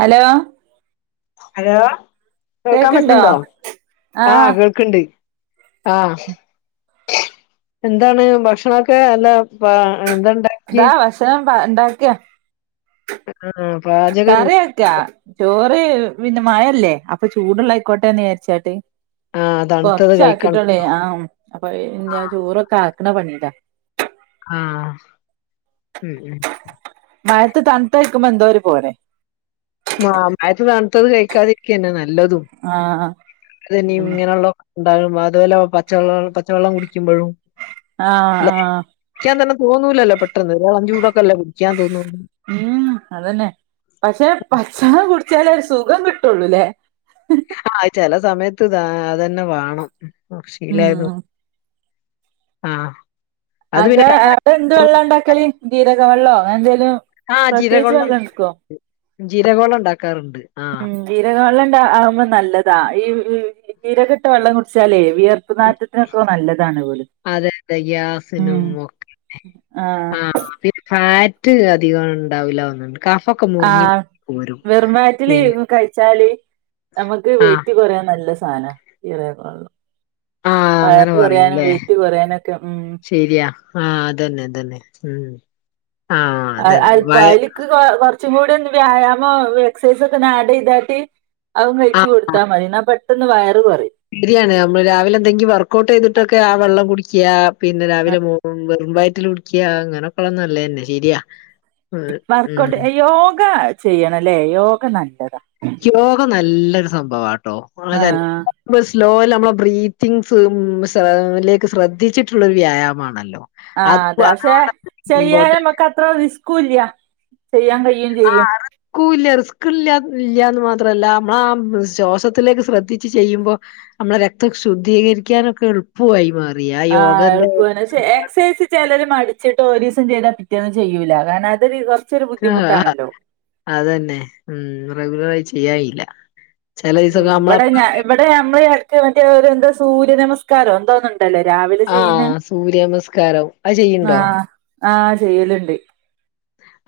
Hello hello കേൾക്കാൻ കേക്ക്ണ്ടോ പറ്റുന്നുണ്ടോ ആഹ് കേൾക്ക് ണ്ട് ആഹ് എന്താണ് ഭക്ഷണൊക്കെ അല്ല എന്തണ്ട ഇതാ ഭക്ഷണം ഉണ്ടാക്കിയ [unintelligible] കറി ചോറ് പിന്നെ മഴല്ലേ അപ്പൊ ചൂടുള്ളായിക്കോട്ടെന്ന് വിചാരിച്ചാട്ട് ആഹ് തണുത്തത് കൊറച്ച കഴിക്കണം ആക്കിട്ടുള്ളേ ആഹ് അപ്പൊഞാൻ ചോറൊക്കെ ആക്കണ പണീല ആഹ് ഉം ഉം മഴത്ത് തണുത്തഴക്കുമ്പോ എന്തോര് പോരെ ആ മഴയത്ത് തണുത്തത് കഴിക്കാതിരിക്കന്നെ നല്ലതും ആഹ് അതനി ഉം ഇങ്ങനെയുള്ള ഉണ്ടാവും അതുപോലെ പച്ചവെള്ളം പച്ചവെള്ളം കുടിക്കുമ്പോഴും ആഹ് ആഹ് കുടിക്കാൻ തന്നെ തോന്നുല്ലല്ലോ പെട്ടെന്ന് ഒരാൾ ചൂടക്കല്ല കുടിക്കാൻ തോന്നു ഉം അതന്നെ പക്ഷെ പച്ചള്ളം കുടിച്ചാലേര് സുഖം കിട്ടുള്ളൂല്ലേ ആഹ് ചില സമയത്ത് അതന്നെ വേണം ഉം ശീലായത് ആഹ് അത് അന്റെ പിന്നെ അവിടെ എന്ത് വെള്ളം ഉണ്ടാക്കല ജീരക വെള്ളമോ അങ്ങനെ എന്തോലും പ്രത്യേകിച്ച് വെള്ളം എടുക്കുവോ ജീരകവള്ളം ഇണ്ടാക്കാറുണ്ട് ആഹ് ജീരക വെള്ളം ഉണ്ട ആകുമ്പോ നല്ലതാ ഈ കീരകെട്ട വെള്ളം കുടിച്ചാലേ വിയർ ഉപ്പനാറ്റത്തിനൊക്കെ നല്ലതാണ് വെള് അതെ, അതെ. ഉം ഗ്യാസിനും ഒക്കെ. ആഹ് ആ പിന്നെ ഫാറ്റ് അധികം ഉണ്ടാവില്ല തോന്ന്ണ്ട് കാഫക്കം ആഹ് വെറും വയ്റ്റില് കഴിച്ചാല് നമുക്ക് ആ, വെയിറ്റ് കുറയാൻ നല്ല സാന ചീറക്കള്ള ആ അങ്ങനെ ഫാറ്റ് കോറയാനും പറയുംല്ലേ. വെയിറ്റ് കോറയാനക്കെ ഉം ശരിയാ ആഹ് അതന്നെ അതന്നെ ഉം ആ അ അതന്നെ. വയ അല്പായാക്ക് കൊറച്ചും കൂടി വ്യായാമം എക്സസൈസക്കെ നാഡ് ചെയ്തട്ട് അഹും ആ കഴിച്ചു കൊടുത്താൽ മതി ന്നാ പെട്ടെന്ന് വയറ് കൊറിം ശരിയാണ് നമ്മള് രാവിലെ എന്തെങ്കും വർക്കഔട്ട് ചെയ്തിട്ടൊക്കെ ആ വെള്ളം കുടിക്ക പിന്നെ രാവിലെ മൂ വെറും വയറ്റിൽ കുടിക്കിയ അങ്ങനെക്കെള്ള ന്നല്ലേ ശരിയാ ഉം. ഉം. വർക്ക്ഔട്ട് യോഗ ചെയ്യണംല്ലേ യോഗ നല്ലതാ യോഗ നല്ലൊരു സംഭവംട്ടോ അതെന്നെ ആഹ് [unintelligible] സ്ലോല് നമ്മെ ബ്രീത്തിങ്സ്ക്ക് മ് ശ്രദ്ധിച്ചിട്ടുള്ളൊരു വ്യായാമാണല്ലോ ആ അത് അതെ വളരെ പക്ഷെ ചെയ്യാല ഇമ്പോർട്ടന്റ് നമക്ക് അത്ര റിസ്കുംല്ല ചെയ്യാൻ കഴിയും ചെയ്യും ക്കുല്ല റിസ്ക്ല്ല ഇല്ലയന്ന് മാത്രല്ല നമ്മള ആ ശ്വാസത്തിലേക്ക് ശ്രദ്ധിച്ച് ചെയ്യുമ്പോ നമ്മള രക്തം ശുദ്ധീകരിക്കാനൊക്കെള്ളൂ പൂവയി മാറിയല് ആഹ് എളുപു ക്ഷെ എക്സസൈസ് ചിലര് മരിച്ചിട്ട് ഓരീസം ചെയ്താ പിറ്റേന്ന് ചെയ്യൂല്ല അതാണ് ഇവർ ആഹാ ഹാ അതന്നെ ഉം റെഗുലറായി ചെയ്യാറില്ല ഉ ഇവിടെ ഞ ഇവിടെ നമ്മള് ഇക്ക് മറ്റേ ഒരു എന്താ സൂര്യ നമസ്കാരം എന്താന്നണ്ട് തല്ലേ രാവിലെ ആ ചെയ്യുന്ന സൂര്യ നമസ്കാരം അത് ചെയ്യ്ണ്ടോ? ആഹ ആഹ ചെയ്യല്ണ്ട്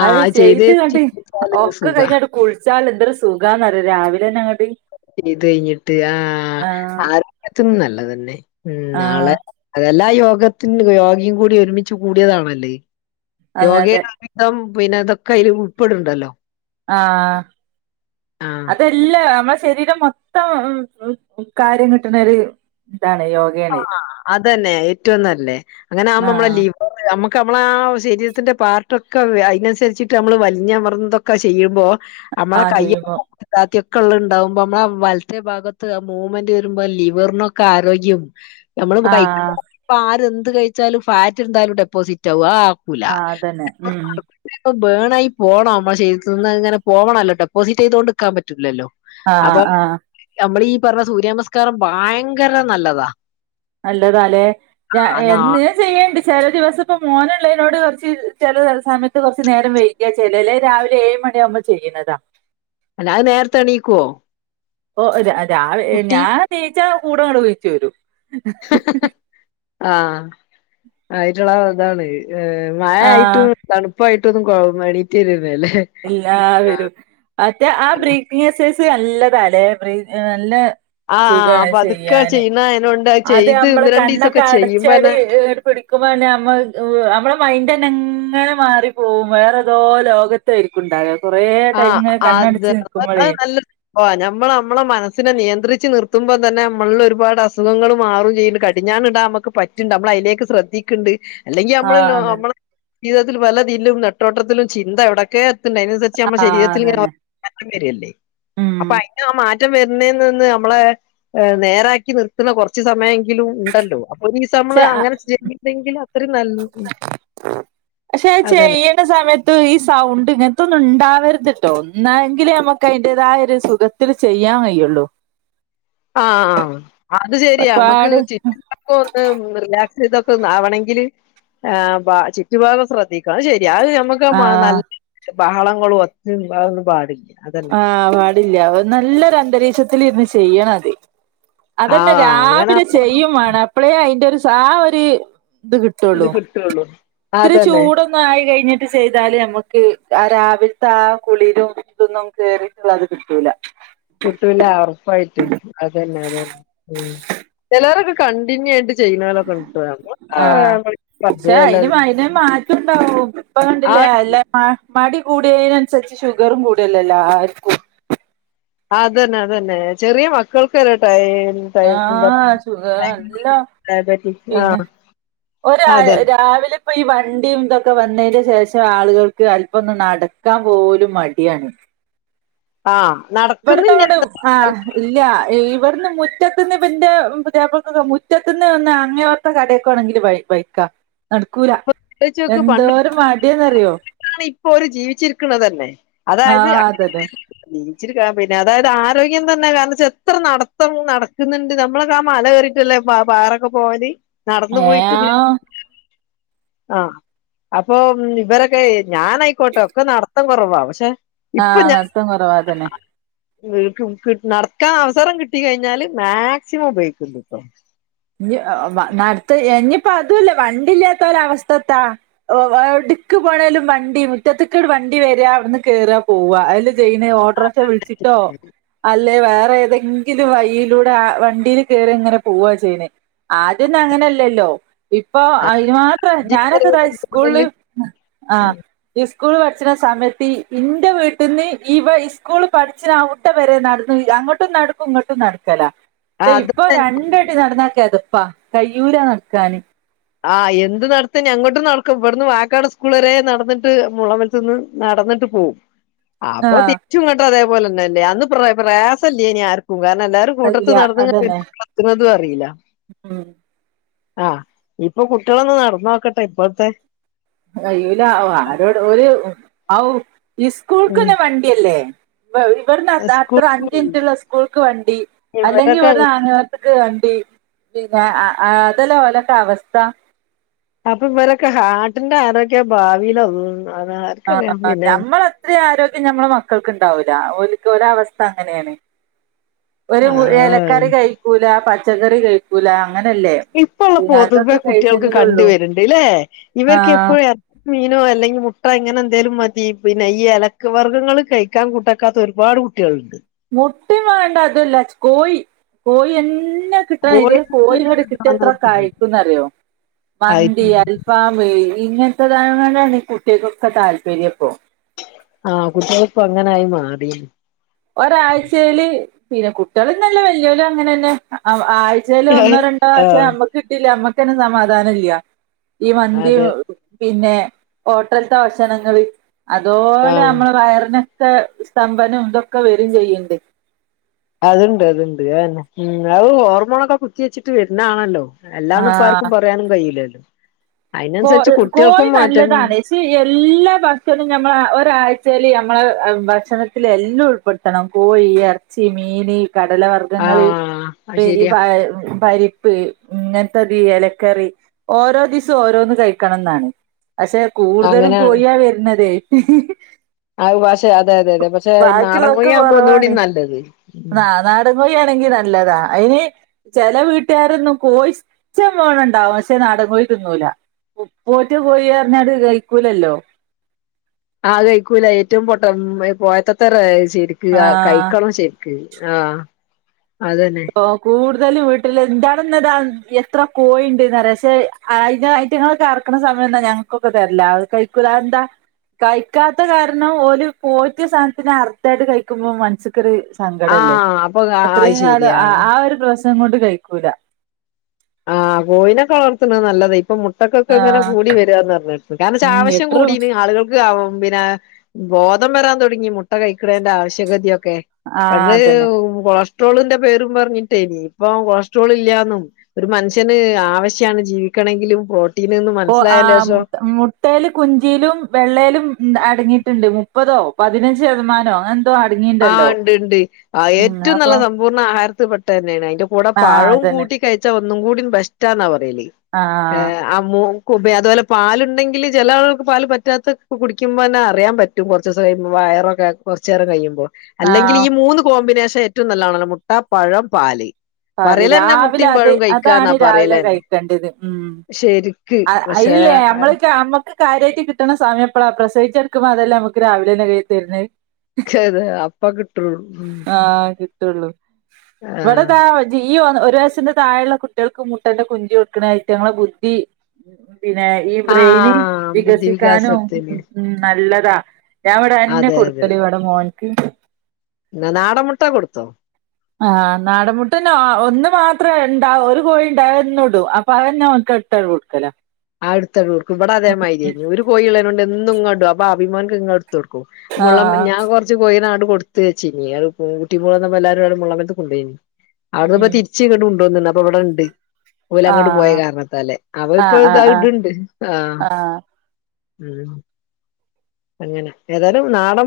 ആ അഹ് അത് ചെയ്ത് കണ്ട് ശീലിച്ചാല് ഒക്കെ സുഖാ. കഴിഞ്ഞട്ട് കുളിച്ചാൽ എന്തരു സുഖാന്ന്റിയ രാവിലെന്നെ അങ്ങോട്ട് ചെയ്ത് കഴിഞ്ഞിട്ട് ആഹ ആഹ് ആരോഗ്യത്തും നല്ലതന്നെ ഉം ആഹ് നാളെ അതെല്ലാ യോഗത്തി യോഗയും കൂടി ഒരുമിച്ച് കൂടിയതാണല്ലേ അഹ് അതെ യോഗയെ അതെ വിതം പിന്നെ ഇതൊക്കെ അയിൽ ഉൾപ്പെടുണ്ടല്ലോ ആഹ ആഹ് അതെ ഇല്ല നമ്മളുടെ ശരീരം മൊത്തം കാര്യം കിട്ടുന്ന ഒരു ഇതാണ് യോഗ ആഹ അതന്നെ ഏറ്റവും നല്ലേ അങ്ങനെ ആവുബോ നമ്മള ആഹ് ലീവ നമ്മുക്ക് നമ്മള ആഹ ശരീരത്തിന്റെ പാർട്ടൊക്കെ അയനനുസരിച്ചിട്ട് നമ്മള് വലിഞ്ഞമൃതൊക്കെ ചെയ്യുമ്പോ നമ്മളെ ആഹ് ചെയ്യുമ്പോ കയ്യക്കെ ഇല്ലാത്തി യൊക്കെള്ള ഉണ്ടാവ്പോ നമ്മള വലത്തെ ഭാഗത്ത് ആ മൂമെന്റ് വരുമ്പോ ലിവറിനൊക്കെ ആരോഗ്യം നമ്മള് കൈ ആഹ് ഇപ്പ ആര് എന്ത് കഴിച്ചാലും ഫാറ്റ് എന്തായാലും ഡെപ്പോസിറ്റ് ആവും ആഹ ക്കുല ആഹ് അതന്നെ ഉം [unintelligible] പ്പ ബേൺ ആയി പോണം നമ്മുടെ സരിരത്തിന്ന് അഹ് ഇങ്ങനെ പോകണല്ലോ ഡെപ്പോസിറ്റ് ചെയ്തെണ്ട് രിക്കാൻ പറ്റില്ലല്ലോ ആഹ് അപ്പൊ ആഹ് നമ്മൾ ഈ പറഞ്ഞ സൂര്യനമസ്കാരം ഭയങ്കര നല്ലതാ നല്ലതലേ ഞാൻ എന്ന് അത് ചെയ്യണ്ട് ചില ദിവസം ഇപ്പ മോനുള്ളതിനോട് കുറച്ച് ചില സമയത്ത് കുറച്ച് നേരം വെയി ക്കാ ചെലരെ രാവിലെ ഏയ് മണിയാകുമ്പോ ചെയ്യന്നതാ അല്ല അഹ് നേരത്തെ എണീക്കുവോ ഓ രാ രാവെ കുട്ടി ഞാൻ നിച്ചാ കൂടങ്ങടെ നിഴിച്ചു വരും ആഹ ആയിട്ടുള്ള ഇതാണ് മായ ആഹ് ആയിട്ടും തണുപ്പായിട്ടൊന്നും കേ എണീ്ട്ട് വരാന്നെ ല്ലേ ഇല്ലാവരും മറ്റേ ആ ബ്രീ പിസ് ഹെസ് സെ സ് നല്ലതല്ലേ നല്ല ആഹ ആഹാ പതുക്കെ ചെയ്ന അയണൊണ്ട് അത നമ്മള് കണ്ണൊക്കെ അടച്ചാട് പിടിക്കുമ്പോ തന്നെ നമ്മ നമ്മളെ മൈൻഡ് തന്നെ ഇങ്ങനെ മാറി പോകും വേറെതോ ലോക ഇരിക്കുംണ്ടാകെ ആഹ് കൊറേടൈമി അത് കണ്ണടച്ച് അത് നിക്കുമ്പോളേ നല്ല ഓ നമ്മൾ നമ്മളെ മനസ്സിനെ നിയന്ത്രിച്ച് നിർത്തുമ്പോൾ തന്നെ നമ്മളിൽ ഒരുപാട് അസുഖങ്ങൾ മാറും ചെയ് കഴും കടിഞ്ഞാൻ ഇടാൻ നമുക്ക് പറ്റുണ്ട് നമ്മള അതിലേക്ക് ശ്രദ്ധിക്കുന്നുണ്ട് അല്ലെങ്കിൽ നമ്മള ആഹ് അതന്നെ നമ്മള ജീവിതത്തിൽ പലതില്ലും നെട്ടോട്ടത്തിലും ചിന്ത ഇവിടൊക്കെ എത്തണ്ട് നമ്മുടെ ആഹ് ശരീരത്തിൽ അതന്നെ ഇങ്ങനെമാറ്റം വരുവല്ലേ ഉം അപ്പൊ അയിന് ആഹ മാറ്റം വരുന്നേ നിന്ന് നമ്മളെ നേരാക്കി നിർത്തുന്ന കൊറച്ചു സമയമെങ്കിലും ഉണ്ടല്ലോ ഒരു ദീസ നമ്മള് പക്ഷെ അങ്ങനെ ചെയ്യുന്നെങ്കിൽ അത്രയും നല്ല പക്ഷെ അതന്നെ ചെയ്യണ സമയത്ത് ഈ സൗണ്ട് ഇങ്ങനത്തൊന്നും ഉണ്ടാവരുത്ട്ടോ ഒന്നെങ്കിലേ നമുക്ക് അതിന്റേതായരു സുഖ ഒത്തിരി ചെയ്യാൻ കയിയുള്ളൂ ആഹ അത് ശരിയാ നമ്മുക്ക് ഒരുപാട് ചി ക്ക ഒന്ന് റിലാക്സ് ചെയ്തൊക്കെ ഒന്നാവണമെങ്കില് ആഹ ചുറ്റുപാഗം ശ്രദ്ധിക്കണം ശരി അത് ഞമക്ക് ഓകെ വാണം ആഹ് നല്ല ബഹളങ്ങളും ഒച്ചണ്ടകനു പാടില്ല അ ആ പാടില്ല നല്ലൊര അന്തരീക്ഷത്തി ഇരുന്ന് ചെയ്യണം അത് അതന്നെ ആഹ് അങ്ങനെ രാവിലെ ആവുമ്പോ ചെയ്യു വേണം അപളേ അയിന്റെ ഒരു സാ ഒരു ഇത് കിട്ടുള്ളൂ. കിട്ടള്ളു ഒത്തിരി ചൂട് ഒന്ന ആയി കഴിഞ്ഞിട്ട് ചെയ്താല് നമുക്ക് ആ രാവിലത്തെ ആ കുളിരും ഇതന്നും കേറി ത് കിട്ടൂല കിട്ടില്ല ഉറപ്പായിട്ടും അതന്നെ ഉ ചിലരൊക്കെ കണ്ടിന്യു ആയിട്ട് ചെയ്യുന്നാലക്കെണ്ടിട്ട ആഹ് പക്ഷെ [unintelligible] ഇപ്പ കണ്ടില്ലേ അല്ല മടി കൂടിയതിനനുസരിച്ച് ഷുഗറും കൂടിയല്ലേ എല്ലാർക്കും അതന്നെ അതന്നെ ചെറിയ മക്കൾക്ക് വരെ ട്ടൈ ആഹ് ഷുഗർ നല്ല [unintelligible] ഡയബറ്റിസ് ആഹ ഒ രാ രാവിലെ ഇപ്പൊ ഈ വണ്ടിയും ഇതൊക്കെ വന്നതിന് ശേഷം ആളുകൾക്ക് അല്പം ഒന്ന് നടക്കാൻ പോലും മടിയാണ്. ആഹ നട ഇവിടുതങ്ങാട് ആഹ ഇല്ല ഇവിടുന്ന് മുറ്റത്തിന്ന് പിന്റെ പുതിയപ്ലകോക്കെ മുറ്റത്തി നിന്ന് വന്ന് അങ്ങ ഇ കടയൊക്കെണെങ്കിൽ ബൈക്ക നടക്കൂല എന്തോരം മടിയന്ന്റിയോ ണ് ഇപ്പോ ഒരു ജീവിച്ചിരിക്കണ തന്നെ ആ അതായത് അതന്നെ ജീവിച്ചിരിക പിന്നെ അതായത് ആരോഗ്യം തന്നെ കാരണം വെച്ചാ എത്ര നടത്തം നടക്കുന്നുണ്ട് നമ്മളകെ മലകേറി ല്ലേ പാറൊക്കെ പോവല് നടന്നു ഏ പോയിട്ട് ആഹ അപ്പൊ ഇവരൊക്കെ ഞാനയിക്കോട്ടെ ഒക്കെ നടത്തം കുറവാ പക്ഷെ ഇപ്പൊ ഞാൻ ആഹ നടത്തം കുറവാതന്നെ നടക്കാൻ അവസരം കിട്ടി കഴിഞ്ഞാല് മാക്സിമം ഉപയോഗിക്കണ്ട് ഇപ്പ ഇ നടത്ത ഇനിയിപ്പോ അതുല്ല വണ്ടി ഇല്ലാത്ത ഒ ാല അവസ്ഥത്താ എവിടക്ക് പോണലും വണ്ടി മുറ്റത്തക്കേട് വണ്ടി വരെ അവിടുന്ന് കേയറാ പോവ അതി ചെയിന് ഓട്ടോറിക്ഷ വിളിച്ചിട്ടോ അല്ലെ വേറെ ഏതെങ്കിലും വൈയിലൂടെ വണ്ടിൽ കയറി ഇങ്ങനെ പോവാ ചെയ്യണേ ആദ്യന്നും അങ്ങനല്ലല്ലോ ഇപ്പൊ അതിനു മാത്ര ഞാനൊക്കെ ഇതാ സ്കൂളില് ആഹ സ്കൂൾ പഠിച്ചണ സമയത്ത് ഇൻ്റെ വീട്ടിൽന്ന് ഇവ സ്കൂള് പഠിച്ചാവ വരെ നടന്ന് അങ്ങോട്ടും നടക്കും ഇങ്ങോട്ടും നടക്കല അത് ഇപ്പൊ രണ്ടടി നടന്നാ കെ തപ്പാ കയ്യൂല നടക്കാന് ആഹ എന്ത് നടത്തെനിം അങ്ങോട്ടും നടക്കും ഇവിടുന്ന് വായക്കാട് സ്കൂള വരെ നടന്നിട്ട് മുള വലത്തന്ന് നടന്നിട്ട് പോകും. അപ്പൊ ആഹ് തിരിച്ചുംങ്ങട്ടോ അതേപോലെന്നെല്ലേ അന്ന് പ്ര പ്രയാസല്ലേനി ആർക്കും കാരണം എല്ലാരും കൂട്ടത്ത് അല്ല നടന്നങ്ങ് അതന്നെ എത്തണതും അറിയില്ല. ഉം ആ. ഇപ്പൊ കുട്ടിയോളൊന്ന് നടന്നോക്കട്ടെ ഇപ്പഴത്തെ. കഴിയൂല. ആരോട് ഒരു അവ് സ്കൂൾക്കുക് ഉം തന്നെ വണ്ടിയല്ലേ. ഇവിടുന്ന് അത്ര സ്കൂൾ അഞ്ചിമിനിറ്റുള്ള ഇസ്കൂൾക്ക് വണ്ടി. അല്ലെങ്കി ഇവരൊക്കെ ഇവിടുന്ന് ആ വണ്ടി പിന്നെ അതെല്ലാം ഓലക്കെ അവസ്ഥ. അപ്പൊ ഇവരൊക്കെ ഹാർട്ടിന്റെ ആരോഗ്യ ഭാവി ലൊന്നും അതാ ആ ഞമ്മളത്രയും ആരോഗ്യം ഞമ്മടെ മക്കൾക്കുണ്ടാവൂല്ല. ഒര്ക്ക് ഒര്ടെ അവസ്ഥ അങ്ങനെയാണ്. ഒര് ആ എലക്കറി കഴിക്കൂല. പച്ചക്കറി കഴിക്കൂല. അങ്ങനല്ലേ. ഇപ്പോള്ള പിന്നെ പൊതുവേ അതൊക്കെ കുട്ടികൾക്ക് കണ്ട് കഴിച്ചെങ്കിലുള്ളൂ വര്ണ്ട്ല്ലേ ആഹ് ഇവർക്കെപ്പോഴും എ മീനോ അല്ലെങ്കിൽ മുട്ട ഇങ്ങനെ എന്തേലും മതി. പിന്നെ എലക്ക വർഗങ്ങള് കഴി ക്കാൻ കൂട്ടാക്കാത്ത ഒരുപാട് കുട്ട്യാള്ണ്ട് മുട്ടിം വാണ്ട തല്ല കോയി കോയെന്നെ കോഴി [unintelligible] കോയി കിട്ട്യാ എത്ര കഴിക്കുന്നറിയോ മന്തി അൽഫാം പ്പി ഇങ്ങൻത്തെതായതോണ്ടാണ് കുട്ട്യാക്കൊക്കെ താല്പര്യംപ്പൊ ആ കുട്ട്യാള്പ്പങ്ങനായി മാറി ഒരാഴ്ച്ചേല് പിന്നെ കുട്ട്യാള്ന്നല്ല വെല്യോലും അങ്ങനെന്നെ ആ ആഴ് ച്ചേല് ഒന്നോ ആഹ് രണ്ടോ പക്ഷേ നമ്മക്ക് കിട്ടില്ലേ നമ്മക്കെന്നെ സമാധാനം ഇല്ല ഈ മന്തിയും അതെ പിന്നെ ഹോട്ടൽത്തെ ഭഷണങ്ങള് അതോലെ ആഹ് നമ്മളെ വയറിന് ക്കെ സ്തംഭനം തൊക്കെ വെരും ചെയ്യ്ണ്ട് അത്ണ്ട് അത്ണ്ട് ഉം അത് ഹോർമോണൊക്കെ കുത്തി വെച്ച്ട്ട് വെര്ണാണല്ലോ അല്ലാന്ന് ആഹ് ഇപ്പാർക്കും പറയാനും കയ്യൂലല്ലോ അയ്നനുസരിച്ച് കുട്ട്യാക്കും മാറ്റങ്ങല് ക്ഷെ എല്ലാ ഭക്ഷണവും ഞമ്മളെ ഒരാഴ്ച്ചേല് ഞമ്മളെ ഭക്ഷണത്തിലെല്ലും ഉൾപ്പെട് ത്തണം കോഴി, എർച്ചി, മീന്, കടലവർഗ്ഗങ്ങള് ആഹ് അത് ഈ പ ശരിയാ പരി പ്പ് ഇങ്ങൻത്തത് എലക്കറി ഓരോ ദിസും ഓരോന്ന് കഴിക്കണംന്നാണ് പക്ഷെ കൂട്തലും അങ്ങനെയാണ് കോയാ വെര്ണതേ ആ പഷെ അതെ അതെ അതെ പക്ഷെ നാടൻകോഴിയാകുമ്പോ ഒന്നൂടി നല്ലത് നാ നാടൻ കോയി ആണെങ്കി നല്ലതാ അയ്ന് ചെല വീട്ട്കാരൊന്നും കോയി ഇഷ്‌ടമ്പോണണ്ടാവും പക്ഷെ നാടൻ കോയി തിന്നൂല പോറ്റിയാ കോയി ർഞ്ഞാല് ദെയ്ക്കൂലല്ലോ ആ ദെയ്ക്കൂല ഏറ്റവും പൊട്ട പോയത്തത്തരാ ശെരിക്ക് ആഹ് കഴിക്കണം ശെരി ആ അതെന്നെ ഓ കൂടുതലും വീട്ടില് ഇന്റാടെന്നതാ എത്ര കോയിണ്ട്ന്ന്റിയോ പക്ഷെ അയ്നെ അയ്ന്റങ്ങളൊക്കെ അർക്ക്ണ സമയത്താ ഞങ്ങക്കൊക്കെ തെര്ല് അത് കഴിക്കൂല അതെന്താ കഴിക്കാത്ത കാരണം ഓര് പോറ്റിയ സാനത്തിനെ അർത്താണ്ട് കയ്ക്കുമ്പോ മൻസ് ക്കൊര് സങ്കടല്ലേ ആഹ് അപ്പൊ അത് അത്രേം കാലം ശരിയാ ആ ആ ഒരു പ്രശ്നം കൊണ്ട് കയ്ക്കൂല ആ കോയിനൊക്കെ വളർത്ത്ണത് നല്ലതാ ഇപ്പൊ മുട്ടക്കൊക്കെ ഇങ്ങനെ ആഹ് കൂടി വെരാന്ന് പർഞ് ന്താച്ച ഉം ആവശ്യം എട്ട്രു കൂടിന് ആളുകൾ സ്സിലാവും പിന്നെ ബോധം വെരാൻ തൊടങ്ങി മുട്ട കഴിക്ക്ണേന്റെ ആവശ്യകതിയൊക്കെ ആഹ് അത് അതന്നെ കൊളസ്ട്രോളിന്റെ പേരും പറഞ്ഞിട്ടേനി ഇപ്പൊ കൊളസ്ട്രോൾ ല്ലാന്നും ഒരു മനുഷ്യന് ആവശ്യാണ് ജീവിക്കണെങ്കിലും പ്രോട്ടീന് ന്ന് മൻസ്സിലായേന്റെഷം ട്ടെല് കുഞ്ചിലും വെള്ളെലും അടങ്ങിയിട്ട്ണ്ട് മുപ്പതോ പതിനഞ്ച് ശതമാനോ അങ്ങനെ ആ ണ്ട് ണ്ട് ആ ഉം ഏറ്റവും അപ്പൊ നല്ല സമ്പൂർണ്ണ ആഹാരത്തിൽ പെട്ടതെന്നെണ് അയ്ന്റെ കൂടെ ആഹ് പഴും അതന്നെ കൂട്ടി കയ് ച്ചാ ഒന്നും കൂടി ബെസ്റ്റാന്നാ പറയല് ആ ആ മോക്കും അതുപോലെ പാല്ണ്ടെങ്കില് ചെലെ ആളുകൾക്ക് പാല് പറ്റാത്ത കുടിക്കുമ്പോന്നെ അറിയാൻ പറ്റും റ്റും കൊർച്ചുസം കയ്യുമ്പോ വയറൊക്ക കൊർച്ചേരം കയ്യുമ്പോ അല്ലെങ്കിലീ ആഹ് മൂന്ന് കോമ്പിനേഷൻ ഏറ്റവും നല്ലതാണല്ലോ മുട്ട, പഴം, പാല് പാല് പറയലന്നെ രാവിലെ മുട്ടയും അത് പഴവും കഴിക്കാന്നാ അതാണ് രാവിലെ പറയലന്നെ കഴിക്കേണ്ടിയെത് ഉം ശരിക്ക് അ പക്ഷെ അയ്ല്ലേ നമ്മൾക്കാമ്മക്ക് കാര്യായിട്ട് കിട്ട്ണ സമയപ്പെളാ പ്രസവിച്ചെട്ക്കുമ്പോ അതെല്ലെ നമ്മക്ക് രാവിലെന്നെ കയ്യി തെര്ണെ ക്കേത് അപ്പം കിട്ട്ള്ളു ആഹ് കിട്ടുള്ളൂ ആ [unintelligible] ഈ ഒരു വയസ്സിന്റെ താഴെള്ള കുട്ട്യാൾക്ക് മുട്ടന്റെ കുഞ്ചി കൊട്ക്ക്ണത് ഐറ്റങ്ങള ബുദ്ധി പിന്നെ ഈ ബ്രെയിന് ആഹ് ബുദ്ധി വികസിക്കാനും വികാസത്തിന് ഉം നല്ലതാ ഞാൻ വടെ അതെന്നെ അതെ കൊട്ക്കല് ഇവടെ മോൻക്ക് നന്ന ആട മുട്ട കൊടുത്തോ ആഹ് നാടമുട്ടന്നെ ഒന്ന് മാത്രം ഇണ്ട ഒരു കോഴി ഉണ്ടാവന്നടൂ അപ്പൊ അതന്നെ വിട്ടോട്ക്കലാ അടുത്തടുൂർക്ക് ഇവിടെ അതേമായിരു ഏന് ഒരു കോഴുള്ളേന കൊണ്ട് എന്നും ഇങ്ങടും അപ്പ അബിമാനക്ക് ഇങ്ങും ആഹ് [unintelligible] കോഴിനാട് കൊടുത്തയ്ച്ചനീ അ കുട്ടി മളന്ന എല്ലരും ആ മത്ത് കൊണ്ടൊയിനി അവിടുന്ന് ഇപ്പ ഉം തിരിച്ച ഇങ്ങോട്ട് കൊണ്ടുവന്നണ്ട് അപ്പ ഇവിടെണ്ട് ഓല അങ്ങോട്ട് പോയ ആഹ് കാരണത്താലെ അവ ആഹ് അപ്പഴത ആഹ് ആഹ് ഇടുണ്ട് ആഹ് അതന്നെ അങ്ങനെ ഏതാലും നാളെ